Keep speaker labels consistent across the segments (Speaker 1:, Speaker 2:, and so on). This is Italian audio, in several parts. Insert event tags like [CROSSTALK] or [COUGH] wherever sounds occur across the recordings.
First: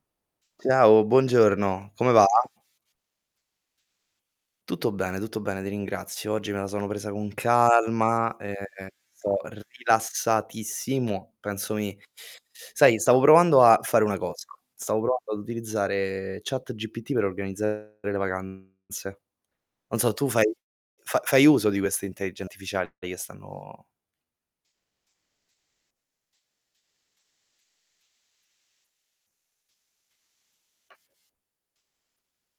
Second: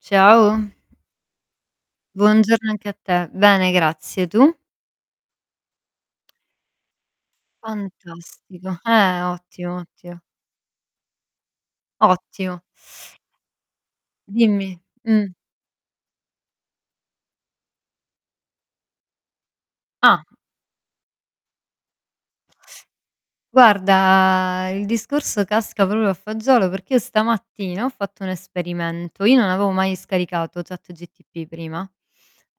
Speaker 1: Ciao.
Speaker 2: Ciao, buongiorno, come va?
Speaker 1: Buongiorno anche a te. Bene, grazie, tu?
Speaker 2: Tutto bene, tutto bene, ti ringrazio. Oggi me la sono presa con calma,
Speaker 1: Fantastico.
Speaker 2: ehm,
Speaker 1: Eh,
Speaker 2: sto
Speaker 1: ottimo, ottimo.
Speaker 2: rilassatissimo, penso mi
Speaker 1: Ottimo.
Speaker 2: sai, stavo provando a fare una cosa.
Speaker 1: Dimmi.
Speaker 2: Stavo
Speaker 1: Mh.
Speaker 2: provando ad utilizzare ChatGPT per organizzare le vacanze. Non so,
Speaker 1: Ah.
Speaker 2: tu fai fa fai uso di queste intellige artificiali che stanno
Speaker 1: Guarda, il discorso casca proprio a fagiolo, perché io stamattina ho fatto un esperimento. Io non avevo mai scaricato ChatGPT prima.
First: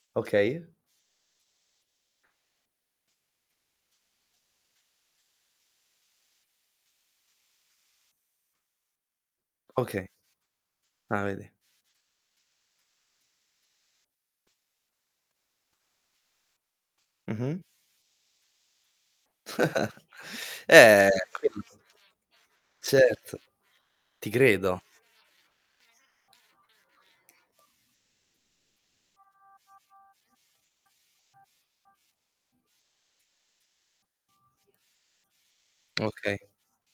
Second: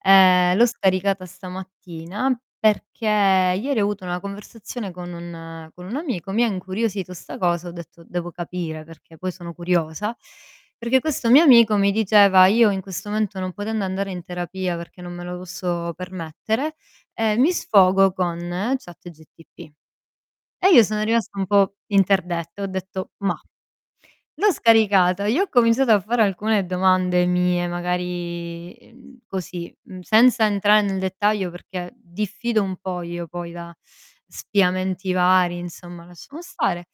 Speaker 1: Ehm, l'ho
Speaker 2: Okay.
Speaker 1: scaricata stamattina, perché ieri ho avuto una conversazione con un con un amico, mi ha incuriosito 'sta cosa, ho detto: "Devo capire", perché poi sono
Speaker 2: Okay.
Speaker 1: curiosa, perché
Speaker 2: Ah,
Speaker 1: questo mio
Speaker 2: vedi.
Speaker 1: amico mi diceva: "Io in questo momento non potendo andare in terapia perché non me lo posso permettere, ehm, mi
Speaker 2: Mh-mh.
Speaker 1: sfogo con ChatGPT".
Speaker 2: [CHUCKLES]
Speaker 1: E io sono
Speaker 2: Eh,
Speaker 1: rimasta un
Speaker 2: quel
Speaker 1: po' interdetta, ho detto:
Speaker 2: Certo,
Speaker 1: "Mah".
Speaker 2: ti
Speaker 1: L'ho
Speaker 2: credo.
Speaker 1: scaricato, gli ho cominciato a fare alcune domande mie, magari, ehm, così, mhmm, senza entrare nel dettaglio perché diffido un po' io poi da spiamenti vari- insomma,
Speaker 2: Okay.
Speaker 1: lasciamo stare-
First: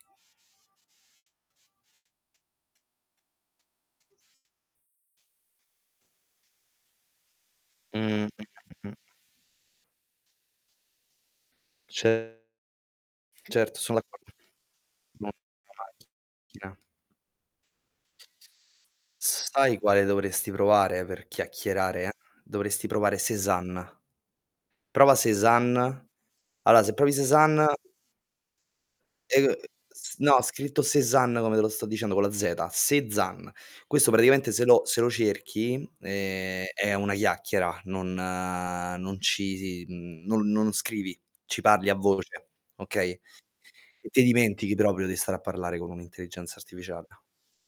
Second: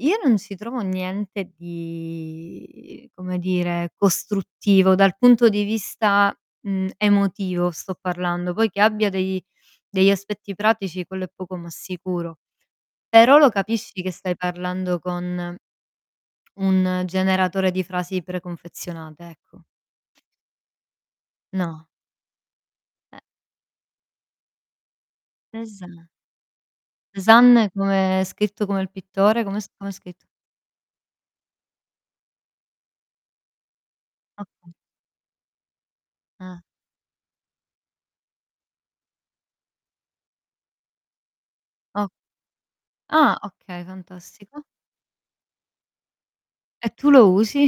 Speaker 1: io non ci trovo niente di, come dire, costruttivo dal punto di vista, mhmm, emotivo sto
Speaker 2: Mh.
Speaker 1: parlando; poi
Speaker 2: [UNINTELLIGIBLE]
Speaker 1: che
Speaker 2: Mh.
Speaker 1: abbia dei degli aspetti pratici quello è poco ma sicuro.
Speaker 2: Cer
Speaker 1: Però lo
Speaker 2: certo, so'
Speaker 1: capisci che
Speaker 2: d'acco
Speaker 1: stai parlando
Speaker 2: Mh,
Speaker 1: con
Speaker 2: immagi [UNINTELLIGIBLE]
Speaker 1: un generatore di frasi preconfezionate, ecco.
Speaker 2: Sai quale dovresti provare per
Speaker 1: No.
Speaker 2: chiacchierare? Dovresti provare
Speaker 1: Eh.
Speaker 2: Sezan. Prova
Speaker 1: Esa
Speaker 2: Sezan. Allora, se provi Sezan
Speaker 1: Cézanne come scritto come il
Speaker 2: E
Speaker 1: pittore?
Speaker 2: uhm,
Speaker 1: Com'è sc com'è
Speaker 2: s
Speaker 1: scritto?
Speaker 2: no, scritto Sezan come te lo sto dicendo, co' la zeta: "SE ZAN". Questo praticamente se
Speaker 1: Okay.
Speaker 2: lo se lo cerchi n
Speaker 1: Ah.
Speaker 2: ehm, è una chiacchiera, non non ci si mhmm, non non scrivi, ci parli a
Speaker 1: Oh.
Speaker 2: voce, okay.
Speaker 1: Ah okay,
Speaker 2: Ti
Speaker 1: fantastico.
Speaker 2: dimentichi proprio de stare a parlare con un'intelligenza
Speaker 1: E tu
Speaker 2: artificiale.
Speaker 1: lo usi?